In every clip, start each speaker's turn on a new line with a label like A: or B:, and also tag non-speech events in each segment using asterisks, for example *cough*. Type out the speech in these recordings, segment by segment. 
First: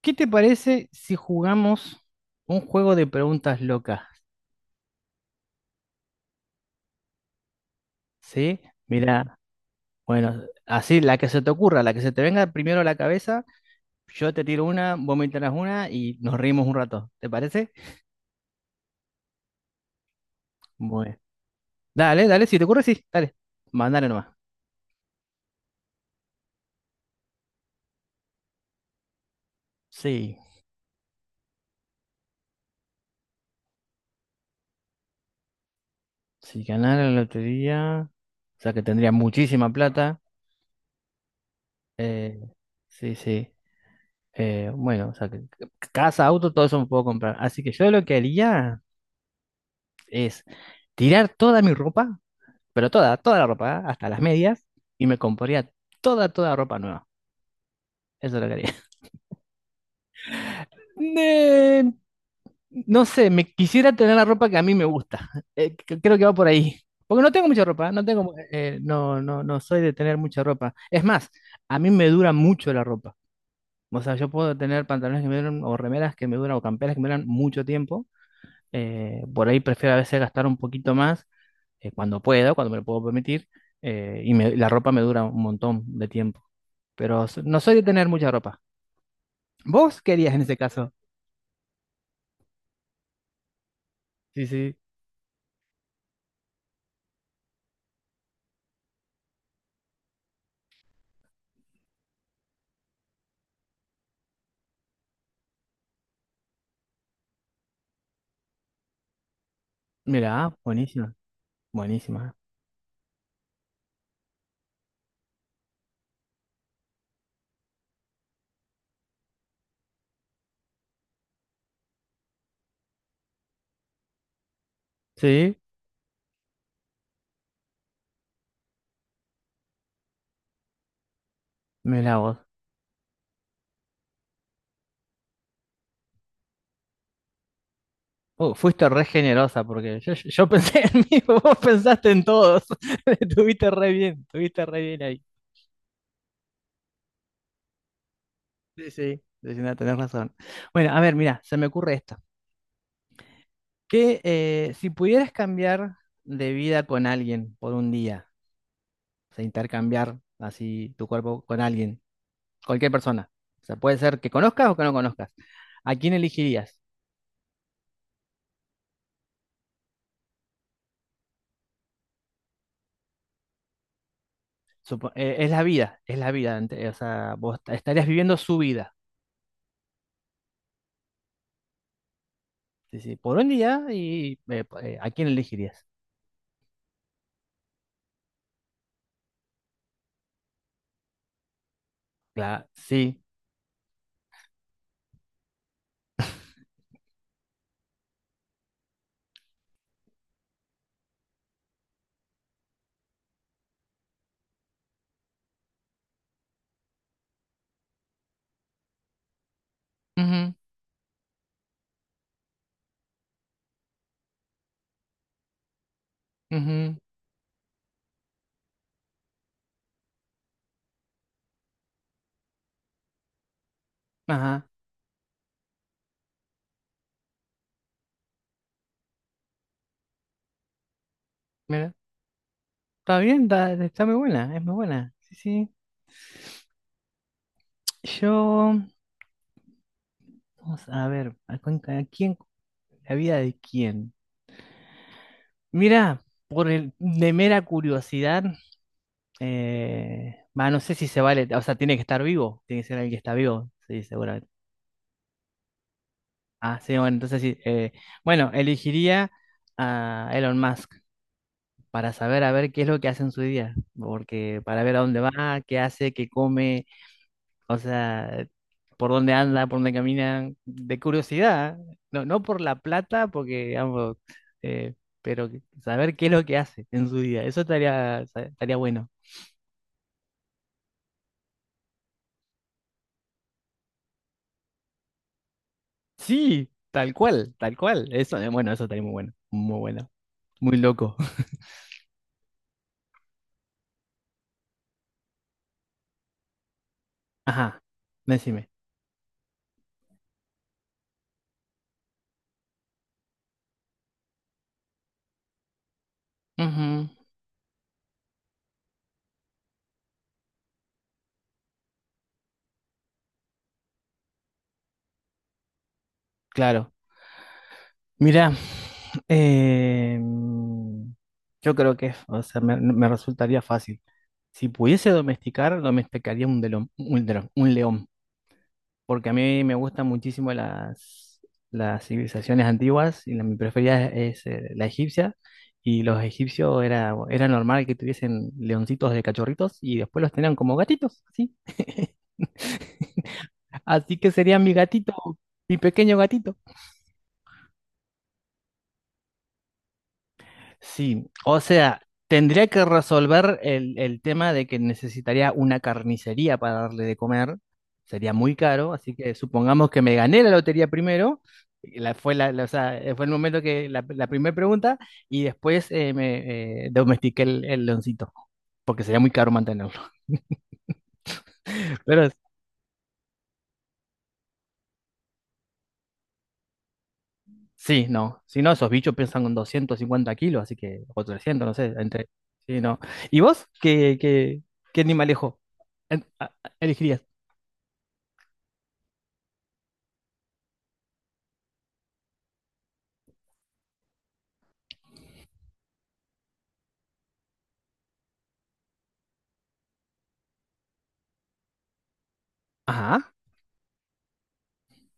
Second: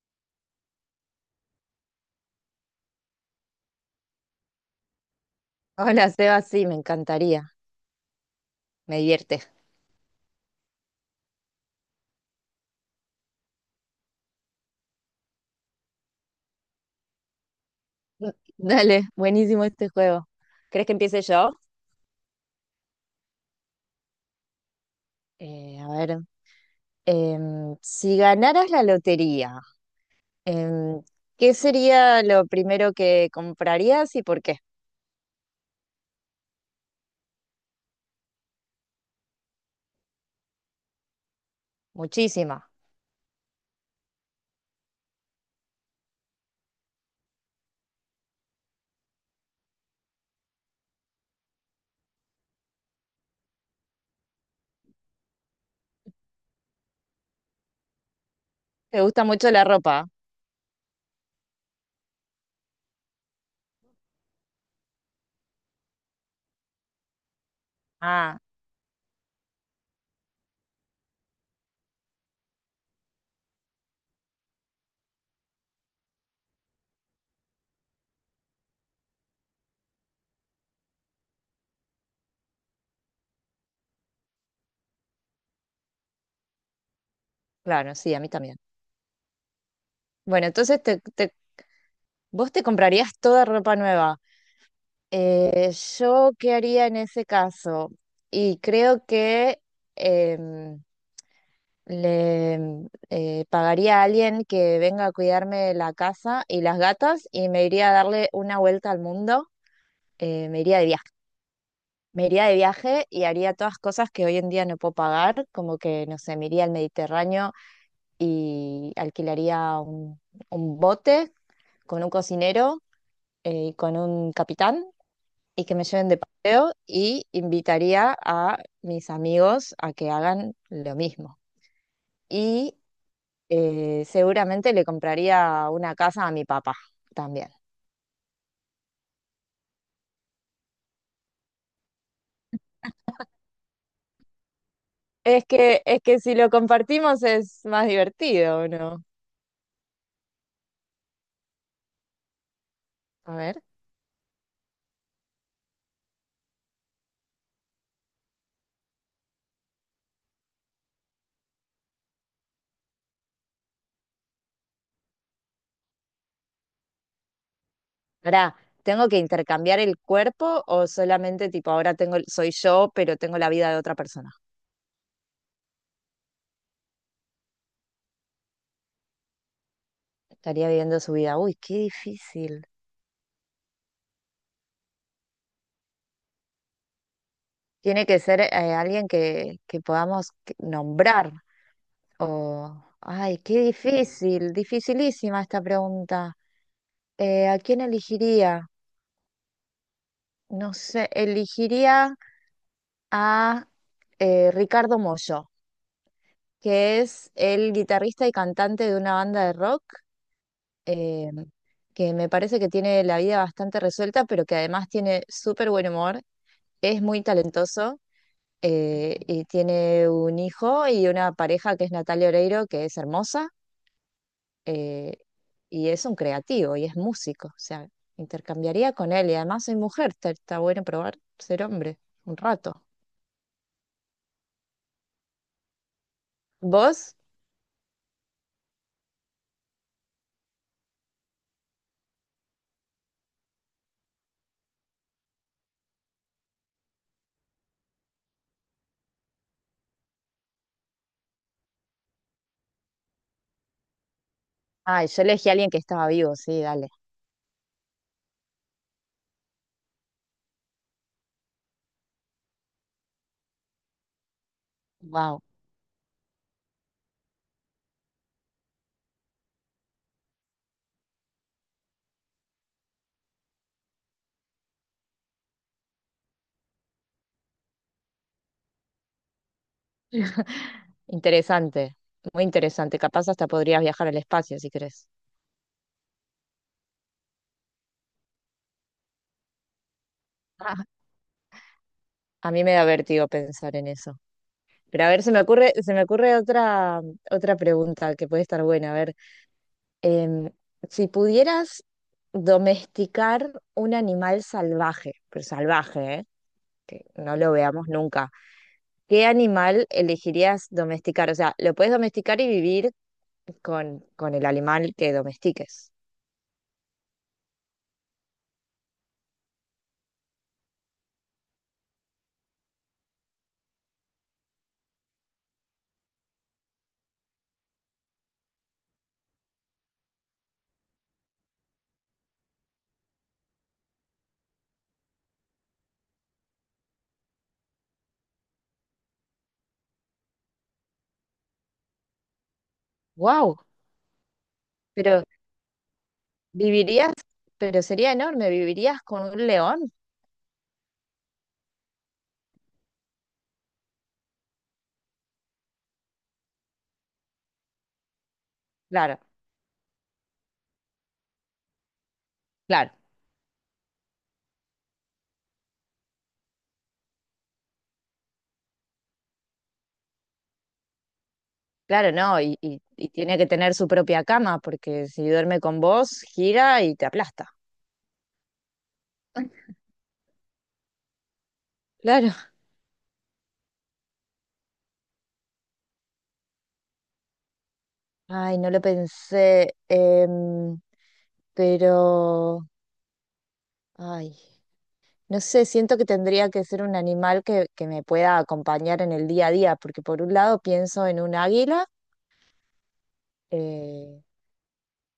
A: ¿Qué te parece si jugamos un juego de preguntas locas?
B: Hola, Seba, sí, me encantaría,
A: ¿Sí?
B: me
A: Mira,
B: divierte.
A: bueno, así la que se te ocurra, la que se te venga primero a la cabeza, yo te tiro una, vos me tiras una y nos reímos un rato. ¿Te parece?
B: *laughs* Dale, buenísimo este juego. ¿Crees que
A: Bueno,
B: empiece yo?
A: dale, dale, si te ocurre, sí, dale, mandale nomás.
B: Eh, a ver, si ganaras la lotería,
A: Sí,
B: em, ¿qué sería lo primero que comprarías y por qué?
A: si ganara la lotería, o sea que tendría muchísima plata. eh,
B: Muchísima.
A: sí, sí. Bueno, o sea que casa, auto, todo eso me puedo comprar. Así que yo lo que haría es tirar toda mi ropa. Pero toda, toda la ropa, ¿ah? Hasta las medias, y me compraría toda, toda ropa nueva. Eso es lo que haría.
B: ¿Te gusta mucho la ropa?
A: Eh, no sé, me quisiera tener la ropa que a mí me gusta. Creo que va por ahí. Porque no tengo mucha ropa, no tengo,
B: Ah,
A: no, no, no soy de tener mucha ropa. Es más, a mí me dura mucho la ropa. O sea, yo puedo tener pantalones que me duran, o remeras que me duran, o camperas que me duran mucho tiempo. Por ahí prefiero a veces gastar un poquito más cuando puedo, cuando me lo puedo permitir. Y la ropa me dura un montón de tiempo. Pero no soy de
B: claro,
A: tener
B: sí, a mí
A: mucha
B: también.
A: ropa. ¿Vos querías en
B: Bueno,
A: ese
B: entonces
A: caso?
B: te, te- vos te comprarías toda ropa nueva.
A: Sí, sí.
B: Eh, ¿Yo qué haría en ese caso? Y creo que... em, pagaría a alguien que venga a cuidarme la casa y las gatas y me iría a darle una vuelta al mundo.
A: Mira, ah,
B: Me iría de viaje.
A: buenísima,
B: Me
A: buenísima.
B: iría de viaje y haría todas cosas que hoy en día no puedo pagar, como que, no sé, me iría al Mediterráneo y alquilaría un bote con un cocinero y con un capitán
A: Sí,
B: y que me lleven de paseo y invitaría a mis amigos a que hagan lo mismo.
A: mira vos.
B: Y Seguramente le compraría una casa a mi papá también.
A: Fuiste re generosa porque yo *laughs* pensé en mí, *laughs* vos pensaste en todos. *laughs* Estuviste re bien ahí.
B: Es que si lo compartimos es más divertido, ¿o
A: Sí,
B: ¿no?
A: sí, sí, no, tenés razón. Bueno, a ver, mira, se me ocurre esto.
B: A ver.
A: Que si pudieras cambiar de vida con alguien por un día, o sea, intercambiar así tu cuerpo con alguien, cualquier persona. O sea, puede ser que conozcas o que no conozcas. ¿A quién elegirías?
B: Ahora, ¿tengo que intercambiar el cuerpo o solamente tipo ahora tengo, soy yo, pero tengo la vida de otra persona?
A: Es la vida, es la vida. O sea, vos estarías viviendo su vida.
B: Estaría viviendo su vida. Uy, qué difícil.
A: Sí, sí, por un día y ¿a quién elegirías?
B: Tiene que ser alguien que podamos nombrar.
A: Claro,
B: O,
A: sí.
B: ay, qué difícil, dificilísima esta pregunta. ¿A quién elegiría? No sé, elegiría. A Ricardo Mollo, que es el guitarrista y cantante de una banda de rock
A: Ujú,
B: eh, que me parece que tiene la vida bastante resuelta, pero que además tiene súper buen humor,
A: ujú,
B: es muy talentoso, y tiene un hijo y una pareja que es Natalia Oreiro, que es hermosa
A: ajá.
B: eh, y es un creativo y es músico, o sea, intercambiaría con él y además soy mujer, está bueno probar ser
A: Mira,
B: hombre un rato.
A: está bien, está muy buena, es muy buena. Sí, sí.
B: ¿Vos?
A: Yo, vamos a ver, ¿a quién, la vida de quién? Mira, de mera curiosidad. Bah, no sé si se vale, o sea, tiene que estar vivo, tiene que ser alguien que está vivo, sí, seguramente.
B: Ay, yo elegí a alguien que estaba vivo, sí,
A: Ah,
B: dale.
A: sí, bueno, entonces sí. Bueno, elegiría a Elon Musk para saber a ver qué es lo que hace en su día, porque para ver a dónde
B: Wow,
A: va, qué hace, qué come, o sea, por dónde anda, por dónde camina, de curiosidad, ¿eh? No, no por la plata, porque digamos, eh, pero saber qué es lo que hace en su día, eso estaría bueno.
B: interesante, muy interesante. Capaz hasta podrías viajar al espacio si querés.
A: Sí, tal cual, tal cual. Eso estaría muy bueno, muy bueno, muy
B: Ah,
A: loco. *laughs*
B: a mí me da vértigo pensar en eso. Pero a ver, se me ocurre otra, otra
A: Ajá,
B: pregunta que puede estar
A: decime.
B: buena. A ver, em, si pudieras domesticar un animal salvaje, pero salvaje, ¿eh? Que
A: Ujú,
B: no lo veamos nunca, ¿qué animal elegirías domesticar? O sea, lo puedes domesticar y vivir con el animal que domestiques.
A: claro. Mira, eh, yo creo que, o sea, me resultaría fácil. Si pudiese domesticar, domesticaría un león. Porque a mí me gustan muchísimo las civilizaciones antiguas y mi preferida es la egipcia. Y los egipcios era normal que tuviesen leoncitos de cachorritos y después los tenían como gatitos, así. *laughs*
B: Wow,
A: Así que sería mi gatito,
B: pero
A: mi pequeño gatito.
B: Vivirías, pero sería enorme, vivirías con un león.
A: Sí, o sea, tendría que resolver el tema de que necesitaría una carnicería para darle de comer. Sería muy caro, así
B: Claro,
A: que supongamos que me gané la lotería primero. Y La, fue, la- o
B: claro,
A: sea, fue el momento que la primera pregunta. Y después me domestiqué el leoncito, porque sería muy caro mantenerlo. *laughs*
B: claro,
A: Pero
B: no, y tiene que tener su propia cama, porque si duerme con vos, gira y te aplasta.
A: sí, no, si no, esos bichos pesan con
B: *laughs*
A: 250 kilos, así que, o 300, no sé, entre,
B: Claro.
A: sí, no. ¿Y vos qué animalejo eh, a- elegirías?
B: Ay, no lo pensé, pero, ay, no sé, siento que tendría que ser un animal que me pueda acompañar en el día a día, porque por un lado pienso en un águila,
A: Ajá.
B: eh,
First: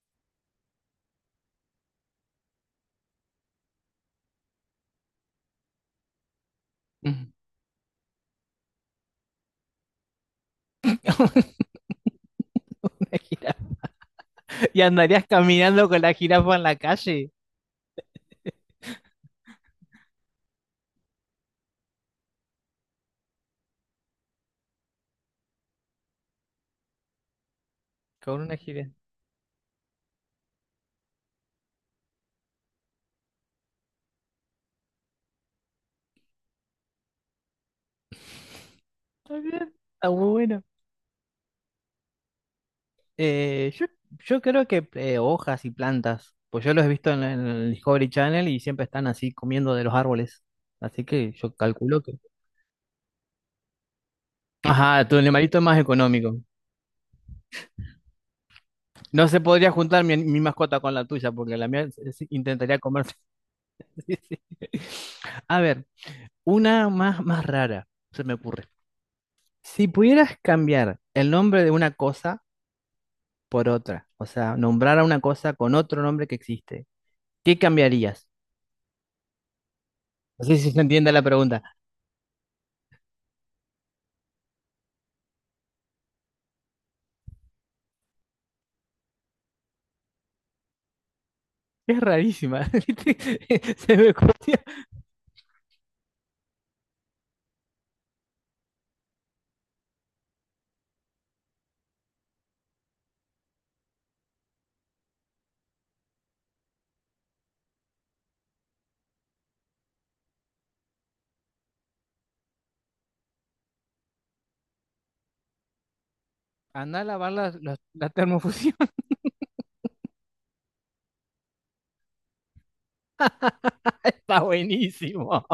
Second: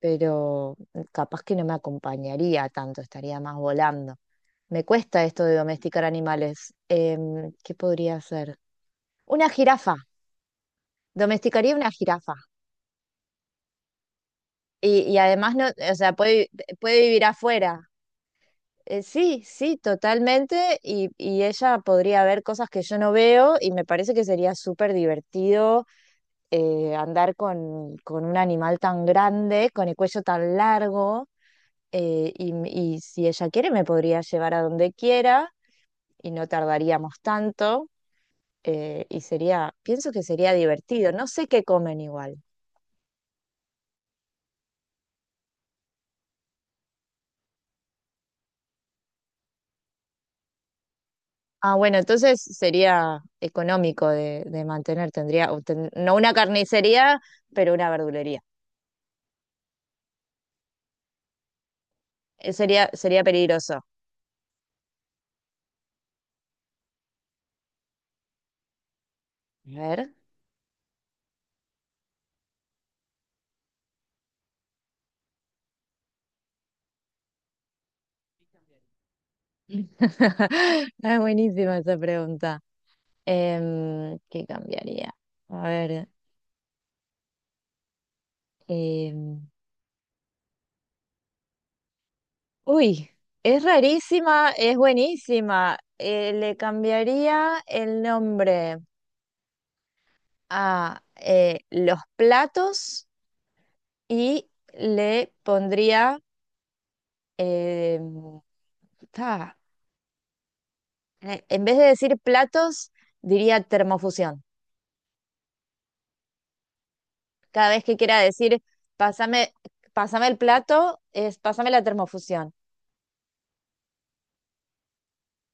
B: pero capaz que no me acompañaría tanto, estaría más volando. Me cuesta esto de domesticar animales.
A: Ujú.
B: ¿Qué podría hacer? Una jirafa.
A: *laughs*
B: Domesticaría una jirafa.
A: Una jirafa. Y
B: Y
A: andarías
B: además, no,
A: caminando
B: o
A: con la
B: sea,
A: jirafa en la
B: puede vivir
A: calle.
B: afuera. Sí, sí, totalmente. Y ella podría ver cosas que yo no veo y me parece que sería súper divertido andar con un
A: Con una
B: animal
A: jirafa.
B: tan grande, con el cuello tan largo. Y si ella quiere me podría llevar a donde quiera y no tardaríamos tanto y
A: Está bien,
B: sería,
A: está
B: pienso que
A: muy
B: sería
A: bueno.
B: divertido, no sé qué comen igual.
A: Eh, yo, yo creo que hojas y plantas. Pues yo los he visto en el Discovery Channel y siempre están así comiendo de los árboles. Así que yo
B: Ah, bueno,
A: calculo que.
B: entonces sería económico de
A: Ajá,
B: mantener,
A: tu
B: tendría,
A: animalito
B: o
A: es más
B: ten- no una
A: económico.
B: carnicería, pero una verdulería.
A: No se podría juntar mi mascota con la tuya, porque la mía intentaría
B: Sería,
A: comerse.
B: sería peligroso.
A: *laughs* Sí, sí. A ver, una más, más rara, se me ocurre.
B: A
A: Si
B: ver.
A: pudieras cambiar el nombre de una cosa por otra, o sea, nombrar a una cosa con otro nombre que existe, ¿qué cambiarías? No sé si se
B: *laughs*
A: entiende
B: Es
A: la pregunta.
B: buenísima esa pregunta. ¿Qué cambiaría? A ver, em,
A: Es rarísima. *laughs*
B: uy,
A: ¿viste?
B: es
A: Se me
B: rarísima,
A: ocurrió.
B: es buenísima. Le cambiaría el nombre a los platos y le pondría, eh, ta, en vez de decir platos, diría termofusión.
A: Andá a lavar la,
B: Cada
A: los-
B: vez que
A: la
B: quiera decir,
A: termofusión.
B: pásame, pásame el plato, es pásame la termofusión.
A: *laughs* Está buenísimo.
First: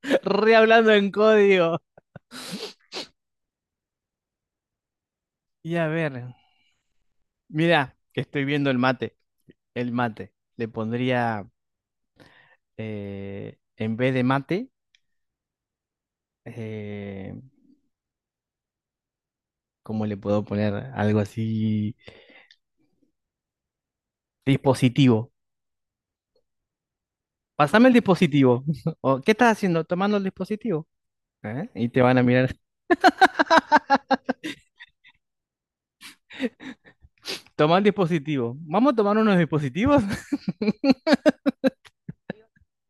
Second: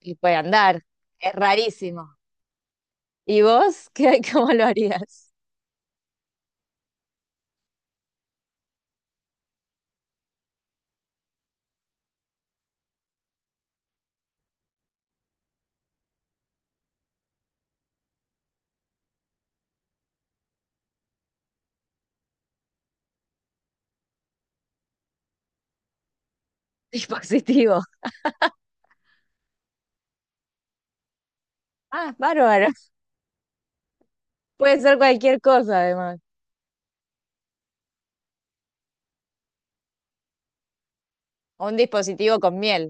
B: Y puede
A: Re
B: andar,
A: hablando en
B: es
A: código.
B: rarísimo. ¿Y vos qué, *laughs* cómo lo harías?
A: Y a ver, mira, que estoy viendo el mate. El mate. Le pondría, en vez de mate, eh, ¿cómo le puedo poner algo así? Dispositivo.
B: *laughs* Dispositivo.
A: Pásame el dispositivo. *laughs* O, ¿qué estás haciendo? Tomando el dispositivo. ¿Eh? Y te
B: Ah,
A: van a mirar.
B: bárbaro. Puede ser cualquier cosa, además.
A: Toma el dispositivo. Vamos a tomar unos dispositivos. *laughs*
B: O un dispositivo con miel.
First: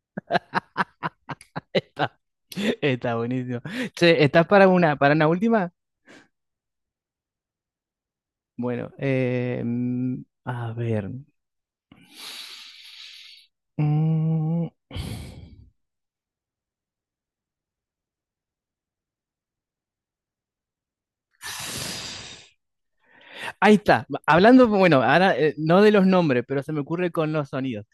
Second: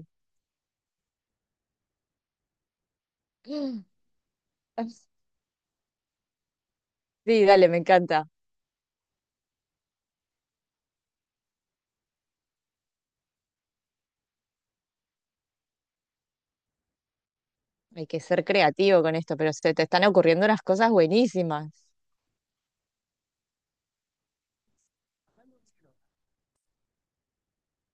A: Está buenísimo.
B: *gasps*
A: Che, ¿estás para una última?
B: Sí, dale, me encanta.
A: Bueno, a ver. Mm.
B: Hay que ser creativo con esto, pero se te están ocurriendo unas cosas buenísimas.
A: Ahí está. Hablando, bueno, ahora no de los nombres, pero se me ocurre con los sonidos.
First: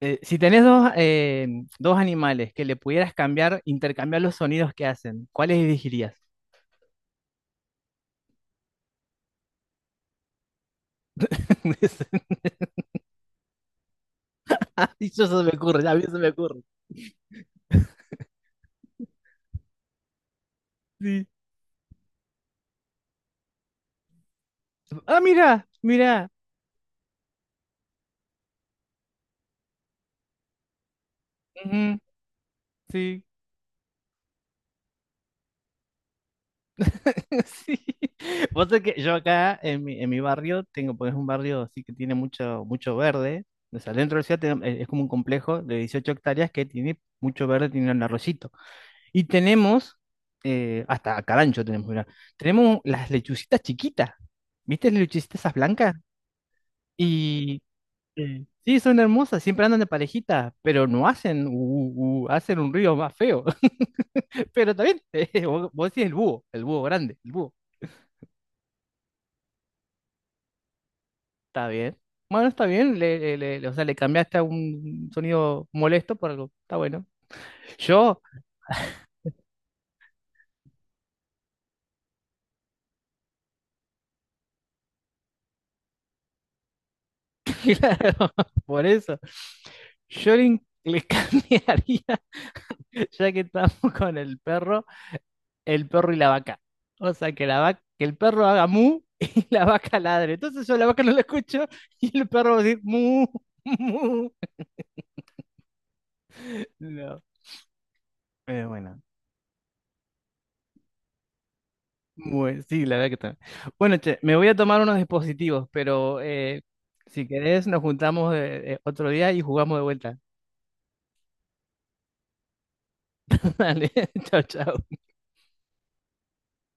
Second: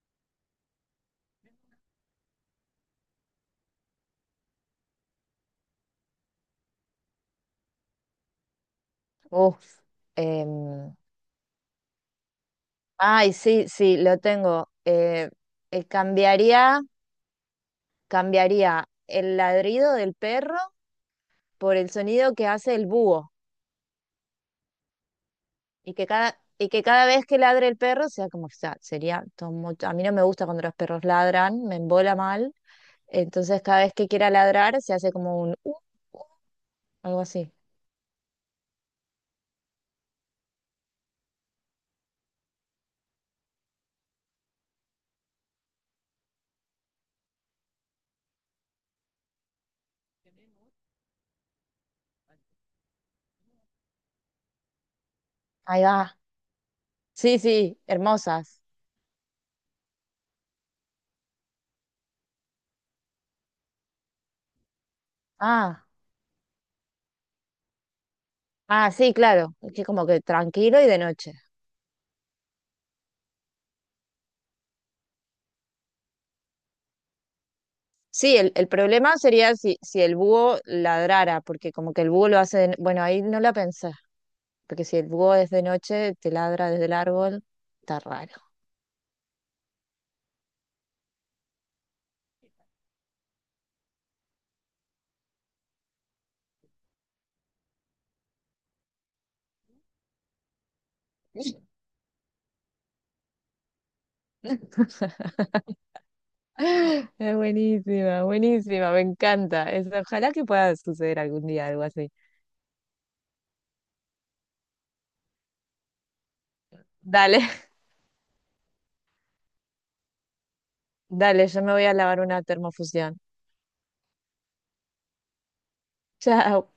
A: Si tenés dos animales que le pudieras cambiar, intercambiar los sonidos que hacen, ¿cuáles elegirías?
B: Uf. em,
A: *laughs*
B: Ay, sí, sí, lo tengo.
A: Y eso se me ocurre,
B: Eh,
A: ya a mí se me ocurre.
B: cambiaría, Cambiaría el ladrido del perro
A: Sí.
B: por el sonido que hace el búho.
A: Ah, mira, mira.
B: Y que cada vez que ladre el perro sea como, o sea, sería todo mucho. A mí no me gusta cuando los perros ladran, me
A: Ujú,
B: embola mal.
A: sí.
B: Entonces cada vez que quiera ladrar se hace como un algo
A: *laughs*
B: así.
A: Sí. Vos sabés que yo acá en mi barrio tengo, pues es un barrio así que tiene mucho, mucho verde. O sea, dentro de la ciudad es como un complejo de 18 hectáreas que tiene mucho verde, tiene un arroyito. Y tenemos, hasta carancho tenemos, mirá. Tenemos las lechucitas chiquitas. ¿Viste las lechucitas esas
B: Ahí
A: blancas?
B: va. Sí,
A: Y
B: sí,
A: Sí,
B: hermosas.
A: sí, son hermosas, siempre andan de parejita, pero no hacen, hacen un ruido más feo. *laughs* Pero está bien, *laughs* vos,
B: Ah,
A: vos decís el búho grande, el búho.
B: ah, sí, claro. Es que como que tranquilo y de noche.
A: Está bien. Bueno, está bien, o sea, le cambiaste a un sonido molesto por algo. Está bueno. Yo,
B: Sí, el problema sería si, si el búho ladrara, porque como que el búho lo hace de... no, bueno, ahí no la pensé, porque si el búho es de noche, te ladra desde el árbol,
A: *laughs*
B: está
A: claro,
B: raro.
A: por eso. Yo le cambiaría, *laughs* ya que estamos con el perro. El perro y la vaca. O sea, que el perro haga mu *laughs* y la vaca ladre. Entonces yo la vaca no la escucho y el perro va a decir mu, *laughs* mu. No,
B: Es buenísima,
A: pero
B: buenísima,
A: bueno.
B: me encanta. Es- ojalá que pueda suceder algún día algo así.
A: Bueno, sí, la verdad que está. Bueno, che, me voy a tomar unos dispositivos, pero si
B: Dale,
A: querés
B: *laughs*
A: nos juntamos otro día y jugamos de vuelta.
B: dale, yo me voy a lavar una termofusión.
A: *laughs* Dale, *laughs* chao, chao.
B: Chao.